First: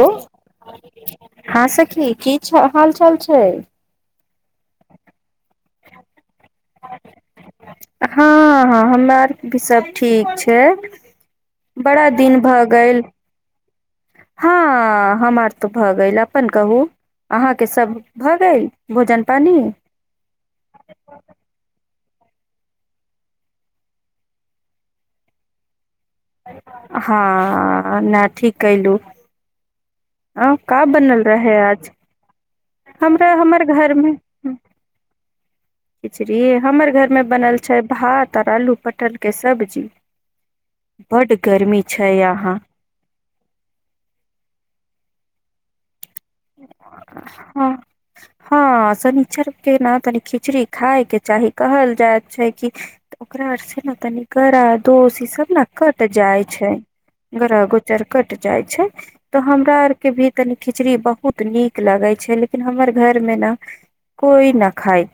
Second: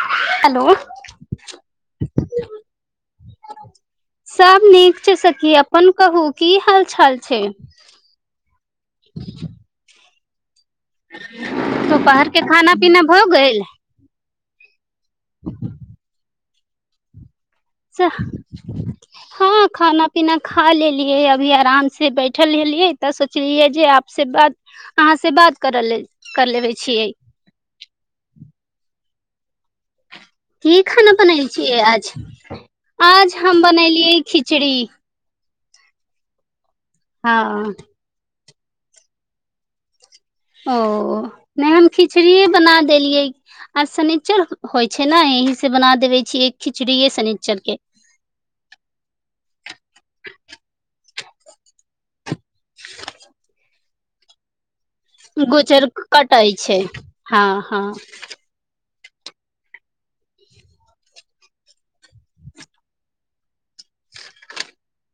हो हेलो हँं सखी की हाल चाल छै सब नीक छै सखी अपन कहू की हाल चाल छै हँ ह हमरा आरके भी सब ठीक ठीक छै त बड़ा दिन बाहरके खाना पीना भऽ गेल हाँ हाँ हमर त भऽ ग गेलक अपन कहू अहाँके सब भऽ गेल भोजन पानी हँ खाना पीना खा लेलियए अभी आराम से बैठल हिलियै तऽ सोचलियै जे आपस बात अहाँ से बात करअ लेल हँ नइ ठीक केलू की खाना बनाइ छियै आज हमरा आज हमर हम बनेलियै खिचड़ी खिचरी हमर घर मे बनल हँ छै भात तरलू पटर के सब्जी ओ बड नइ गर्मी हम छै खिचड़ीेये यहाँ बना देलियै आज शनिचर होइ छै नै चहि सँ बना देब हँ हँ शनीचर के न तनी खिचड़ खाय केऽ चाही कहल जाय छै कि तऽ ओकरा आर से न तनि ग्रह दोस ई सब न गोचर कट जाय कटाइ छै हँ गरह हँ गोचर कट जाय छै तऽ हमरा आर के भी तनी खिचड़ी बहु बहुत नीक लागै छै लेकिन हमर घर मे न कोइ न खाय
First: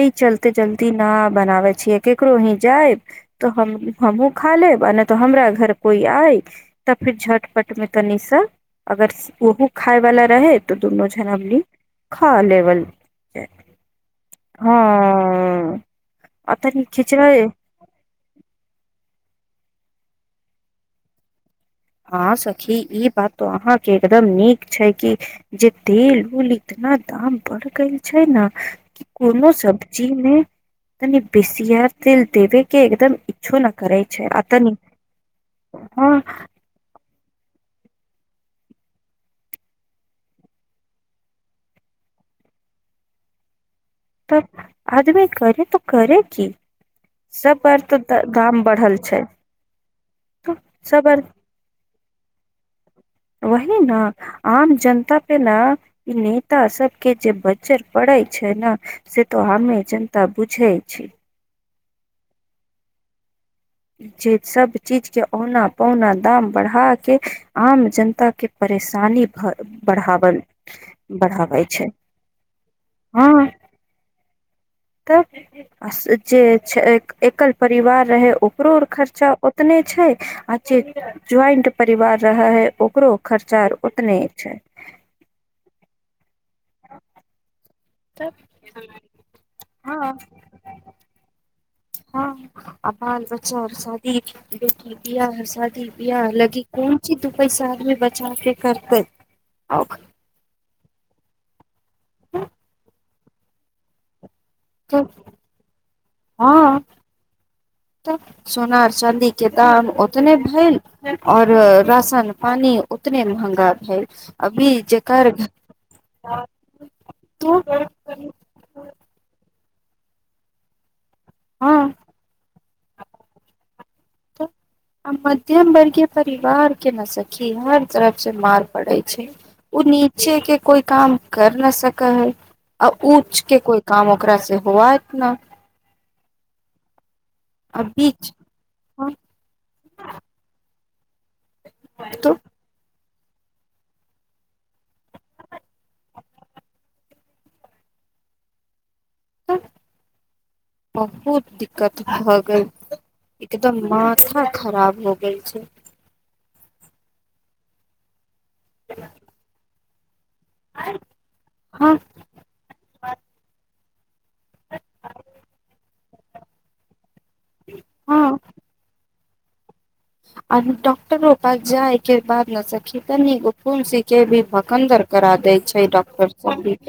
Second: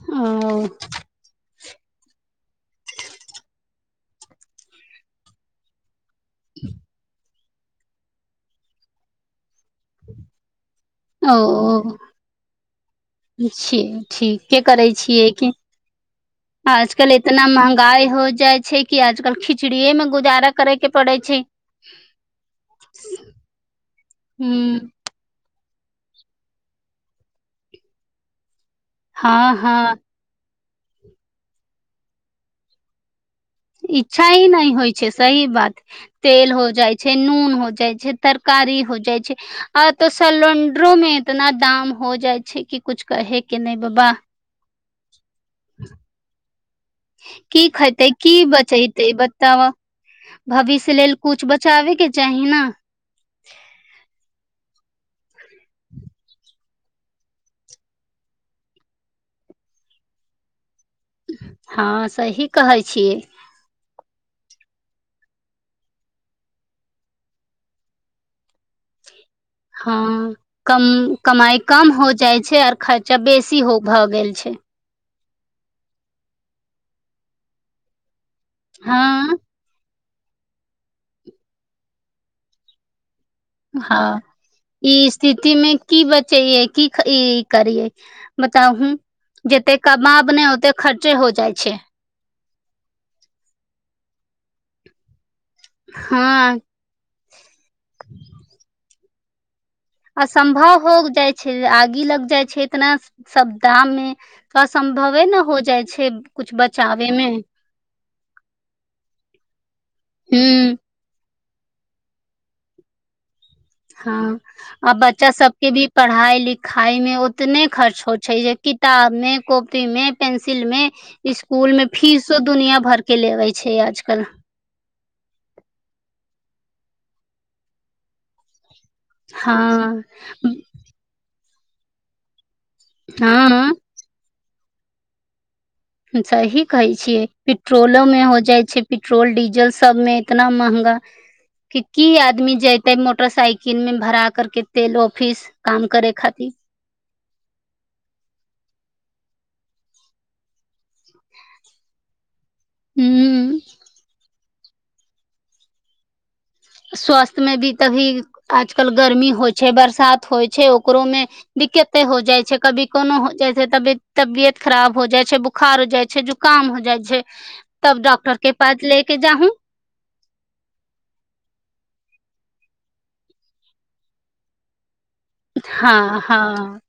एहि चलते ओ जल्दी न बनावइ केकरो ही जायब त हम हमहू खा लेब आ नइ तऽ हमरा घर कोइ आइ तऽ फिर झट पट मे तनी सा अगर ओहो खााय वाला रहै तऽ दुनू जन हमनी खा लेवल जाय छै ठीके करै छियै कि हँ आ तनि आजकल खिचड़ै एतना महंगाई हो जाइ छै कि आजकल खिचड़ीे मे गुजारा करे के पड़े छै हँ सखी ई बात तो अहाँके एकदम नीक हूँ छै कि जे तेल उल इतना दाम बढ़ गेल छै न कोनो हँ हँ सब्जी मे तनी बेसियर तेल देबे के एकदम इच्छो न करे इच्छा छै आ ही नहि तनी होइ छै सही बात हँ तेल हो जाइ छै नून हो जाय छै तरकारी हो जाय छै आ तो सलेंडरो में इतना दाम हो जाय छै कि कुछ कहे के नहि बाबा तब आदमी करे तऽ करे की सब की बार तो खेते द की दाम बढ़ल बचेते छै बताब त भविष्य सब लेल बार कुछ बचाबे के चाही ना जेना ई नेता सबके जे बजर पड़ै छै न से त हमे जनता बुझै छी हँ सही कहै छियै जे सब चीज के औना पौना दाम बढ़ा के आम जनता के परेशानी भ हँ बढ़ावल कम कमाई बढ़ाबै छै कम हो जाइ छै आओर खर्चा बेसी भए गेल छै त जे एकल परिवार रहै कोर खर्चा हँ ओतने छै अच्छे ज्वाइंट परिवार रहा है ओकरो खर्चा ओतने हँ छै ई स्थिति मे की बता च क ई ई करिये तब बताहुू जते हँ कमाब नहि ओते खर्चे हो जाइ छै हँ आ बाल बच्चार शादी बेटी बआाह शादी बिाह हँ लगी कोन ची दू पैसा आदमी बचाव के करते आओ असम्भव हो जाइ छै आग ी लग जाइ छै इतना सब दाम मे असम्भवे ने हो जाइ छै कुछु हँ बचाबे मे सोनार चाँदी के त ओतने हूँ भेल और राशन पानी उतने महंगे हँ आ बच्चा सबके भी पढ़ाई लिखाई मे तो उतने खर्च हो छै जे किताब मे को ी मे पेंसिल मे स्सकूल में हँ फीसो दुनिया भर के लेवे छै य आजकल तऽ आ मध्यम वर्गीय परिवार के नसखी हर तरफ से मार पै छै ओ हँ नीचे के कोइ काम कर न सकै है आ ऊँच के हँ कोइ काम ओकरा से होआयत ना सही कहै छियै पेट्रोलो मे बीच हो जाइ छै पेट्रोल डीजल सबमें इतना महँगा की की तो आदमी जतै मो मोटरसाइकिल मे भरा करके तेल ऑफिस काम करे खातिर बहुत दिक्कत भ हूँ एकदम मथा खराब हो गेल छै स्वास्थ मे भी तभी आजकल गर्मी होइ छै बरस होइ छै ओकरो मे हँ दिक्कते हो जाइ छै कभी कोनो हो जाइ छै तबी तबियत खराब हो जाइ छै बुखार हो जाइ छै जुकाम हो जाइ छै तब हँ डॉक्टर के पास लेके जाहू आ ॉकटर रो जा बाद नुलसी के भी भकन्दर करा देय छै हँ डॉक्टर सब भी हँ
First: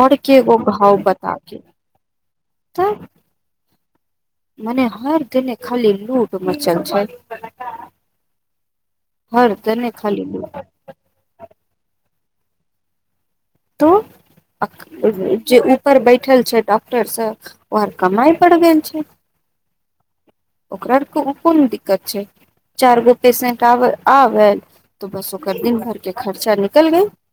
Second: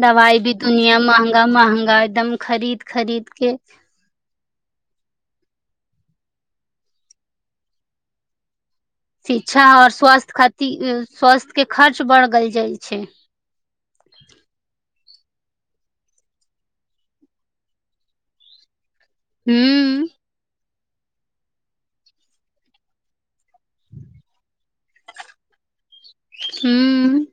दवाइ भी गो घाव दुनिया बता महगा के महँगा एकदम खरीद तऽ खरीद के मने हर घने खाली लूट मचल छै हर शिक्षा आऔर दने खाली स्वास्थ्य लूट खातिर स्वास्थ्य के खर्च बरगल जाइ छै तू जे ऊपर बैठल छै डॉक्टर सब ओर कमााय पड़ब छै हू ओकरा कोन दिक्कत छै चार गो पेसेंट आब आबल तऽ बस ओकर दिन भार खर्चा निकल गय हूँ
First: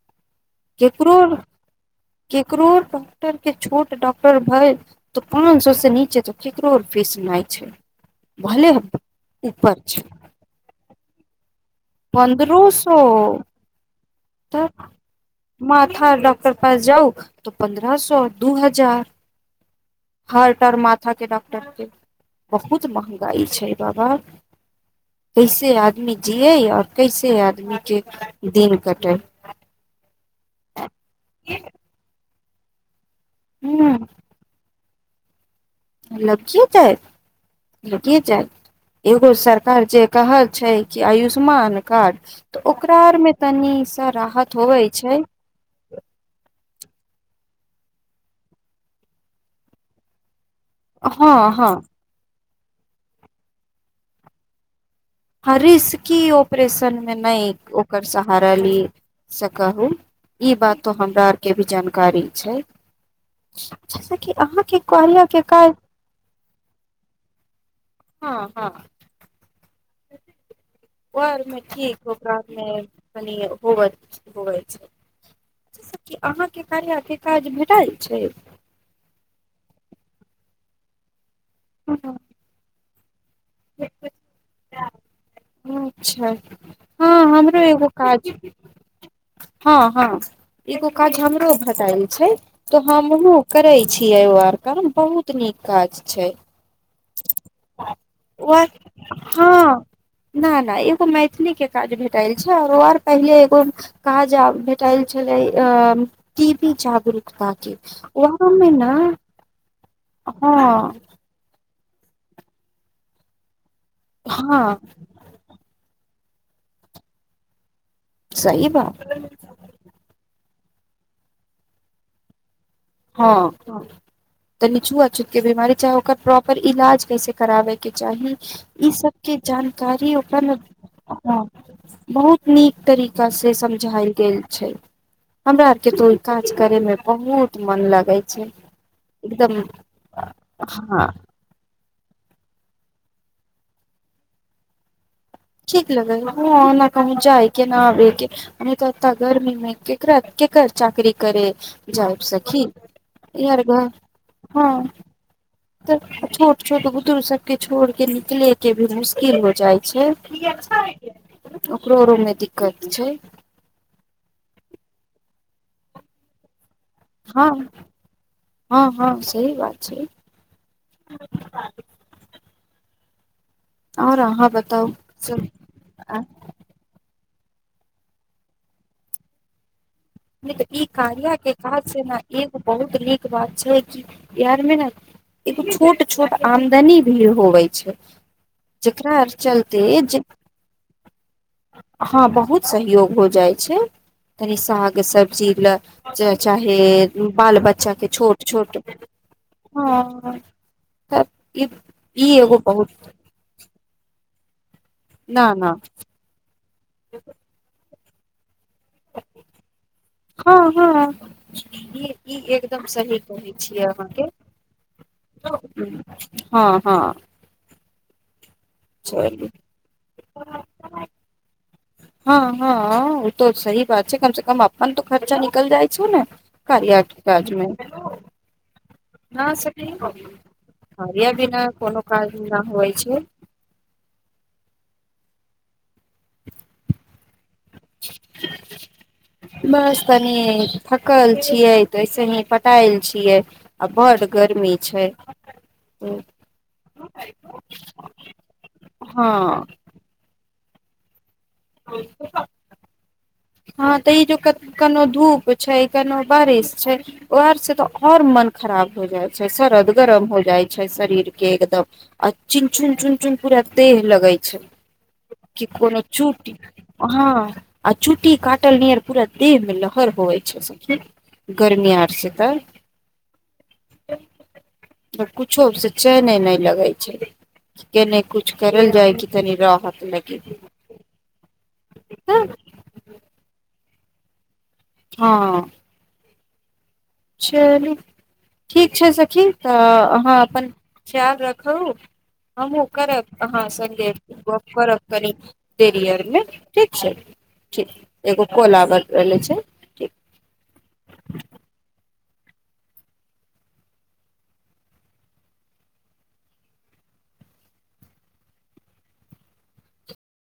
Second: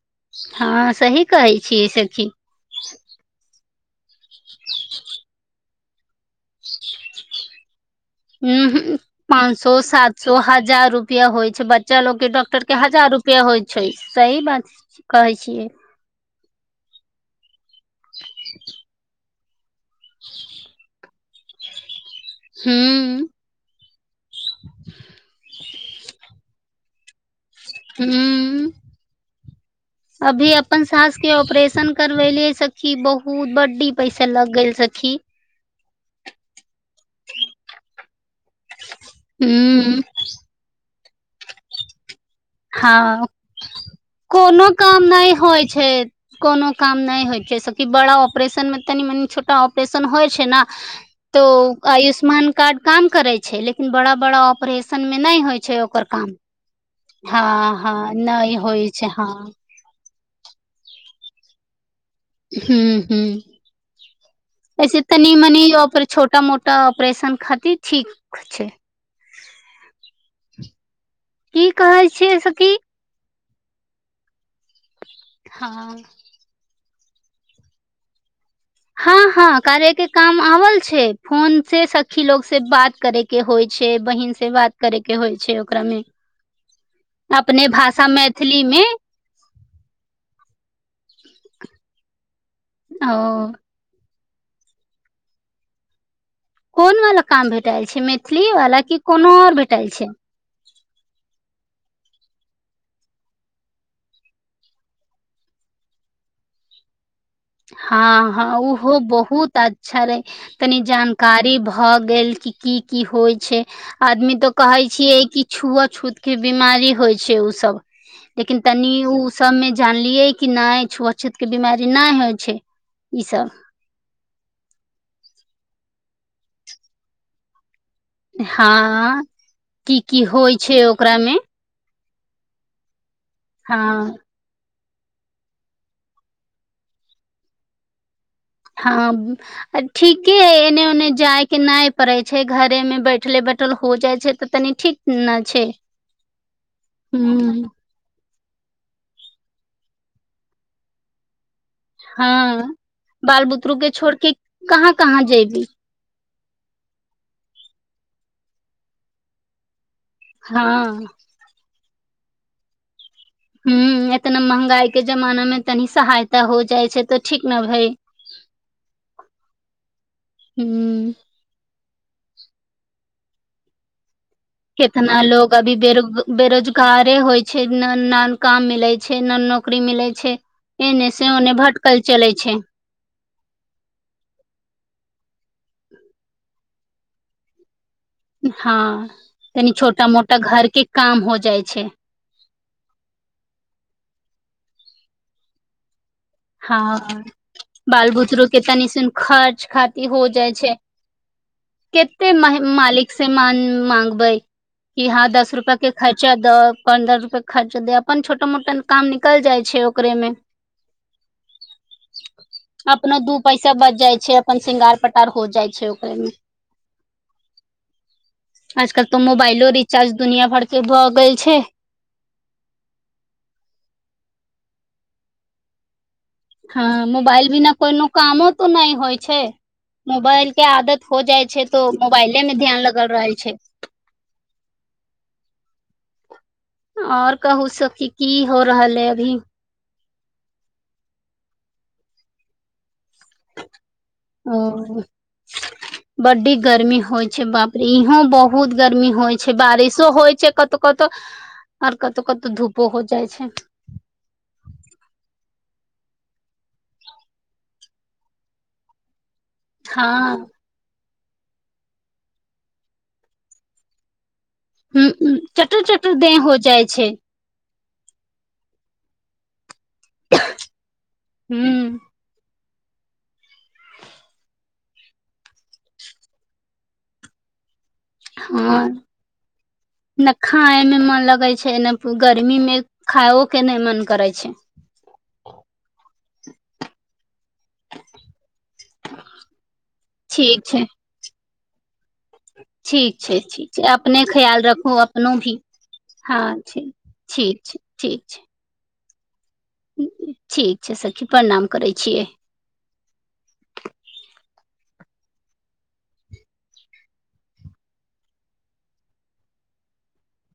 हँ ककरो सही कहै छियै सखी ककरो ॉक्टर के छोटे डॉक्टर भै तऽ पाँच सए से नीचे तो केकरोर फीस नहि छै भले ह पाँच ऊपर सए छै सात सए हजार रुप रुपया होइ बच्चा लोग डॉक्टर पन्द्रहो के सौ हजार रुपआ होय छै सही तऽ बात कहै छियै माथा डॉक्टर पास जाउ त पन्द्रह सए दू हजार हर टर माथा के [unintelligible] बहुत हूँ महँगाई छै बाबा कैसे आदमी जियए या कैसे आत हूँ दिन कटे अभी अप अपन सास के ऑपरेशन करब पहिले स किी बहुत बत बड्डी पैसे लग गेल सी लग जाय ल जाय एगो सरकार हूँ जे कहल छै की आयुष्मान कार्ड तऽ ओकरा आर हँ मे तनी सा राहत कोनो होवे काम छै नइ होइ छै कोनो काम नहि होइ सखी बड़ा परेशनमे तनी मनी छोटा ऑपरेशन होइ छै न तो हँ हँ आयुष्मान कार्ड काम करै छै लेकिन बड़ा बड़ा ऑपरेश ह रीस्की ऑपरेशन नइ हँ ओकर हँ सहारा नहि ली होइ छै हँ से कहु ई बात त हमरा आरके भी जानकार हू हू जैस कि अहाँ के ऐसे कहलिय तनी के मनी काज छोटा मोटा ऑपरेशन खातिर ठीक हँ छै हँ [inaudible] ओरमे की क कहै छियै ओकरामे सखी कनी होबै होबै छै हँ सखी अहाँके कार्या काज भेटल छै हँ हँ कार्या के काम आबल छै फोन से अच्छा सखी लोग से बात करै के होइ छै बहिन से बात करै अच्छा हँ हमरो अपने एगो भाषा काज मैथिली मे हँ हँ एगो काज हम रो भटाइल छै तऽ हम ओ करै छी यै ओआर काम बहुत नीक काज छै कोन वाला काम भेटाइल छै मैथिली ओ आर। वाला की कोनो आओर हँ भेटाइल छै न नहि एगो मैथिली के काज भेटाइल अच्छा आरो आर पहिले एगो काजा भेटाइल छलै अ टी पी चाकुल हँ हँ ओहो बहुत आ अच्छा रहे तनी हँ जानकारी भ भऽ गेल की की होइ छै आदमी तो हँ कहै छियै कि छुआ छूत के बिमारी होइ छै उसभ लेकिन सही तनि बात ओ सबमे जानलियै कि नहि छुअछत के बिीमारी नहि होय छै ई सब हँ तनी छुआ छूत के बीमार चाह ओकर प्रॉपर इलाज कैसे कराबे के चाही ई हँ सबके की जानकारी की होइ उपब छै ओकरा मे बहुत नीक तरीका से हँ समझााय गेल छै हमरा आरके तो काज करेमे बहुत मन लागै हँ ठीके एने हँ ओने जाय के नहि पड़ै छै घरे मे बैठले बैठल हो जाइ छै तऽ तनी ठीक ने छै ठीक लगै कह जाइ के हूँ नहि आब के नहि तऽतऽ गर्मीमे के कर के कर चाकरी करे जायब सखी हँ बाल बुतरू के छोड़ के कहाँ कहाँ जेयबी त छोट छोट बुजुग सबके छोड़ के निकले के भी मुश्किल हो जाइ हँ [inaudible] कोरो मे दिक्कत छै ह एतना महंगाई के जमाना मे तनी सहायता हो जाइ छै तऽ ठीक हँ ने भई हँ हँ सह बात छै हूँ आओर आहा कितना लोग अभी बेरो बेरोजगारे होइ छै न काम मिले छै न नौकरी मिले छै नहि त ई एने से कार्य के ओने काज भटकल जेना चलै छै एगो बहुत नीक बात छै कि बिार मे ने एगो छोट छोट आमदनी भी होवे छै हँ जेकरा आर तनी चलते छोटा जे मोटा घरके काम हो जाइ छै हँ बहुत सहयोग हो जाइ छै तनी स सब्जी ल चाहे हँ हँ बाल बच्चा के छोट बालबुदरू के त छोट नि सुन खर्च खाति हो हँ जाइ छै तब ई ई कते एगो बहुत मालिक से मान माग बइ कि हँं न दस न रुपआ के खर्चा द पन्द्रह रुपआ के खर्चा दे अपन छोट मोटा काम निकल जाय छै ओकरे मे हँ हँ ई ई एकदम सही अपनो दू कहै पैसा छियै बच जाइ अहाँके छै अपन श्रृंगार पटार हो जाइ छै ओकरे मे हँ हँ आजकल तऽ चलू मोबाइलो रिचार्ज दुनिया भर के भऽ गेल छै हँ हँ ओ त सही बात छै कम से कम अपन तऽ खर्चा निकल जाइ छ ने कार्या हँ के मोबाइल काज मे बिना कोनो कामो तो नहि होइ छै मोबाइल के आदत हो कार्या जाइ छै बिना तो कोनो काज मोबाइले मे न ध्यान होइ लगल रह छै आओर कहू स किी की हो रहल है अभी कनी थकल छियै त ऐस ही पटाल ओ बड्डी गर्मी होइ छै बाप रे इहों बहुत गर्मी होइ छै हँ बारिशो होइ छै क तऽ कतऽ हँ तऽ ई ज क कनो धूप छै केनो बारिश छै उर से तो और मन खराब हो जायत शरद गरम हो हँ जाइ छै शरीर एकदम आ चिन चुन चुन चुन पूरा देह लगै छै ह कि चटर कोनो चटर देह चूटी हो जा हँ आ चुट्टी काटल नर पूरा देव मिल खर होइ छै सखी गरमी ह आर छै त [unintelligible] तब कुछो से चहने नहि लगै छै के नहि कुछ हँ करल जाए कि तनी राहत ने लगे खाय मे मन लगे छै ने गर्मी मे खाो के नहि मन करै छै हँ चलू ठीक छै सखी तऽ अहाँ ठीक अपन छै ख्याल रख ह हमूँ ठीक छै करब अहाँ ठीक छै सगे अपने ख्याल गप रखू करब कनि अपनो भी देरीियर हँ मे ठीक छै ठीक छै ठ ठीक छै एगो कोला बल रहललै छै ठीक ठीक छै सखी प्रणाम करै छियै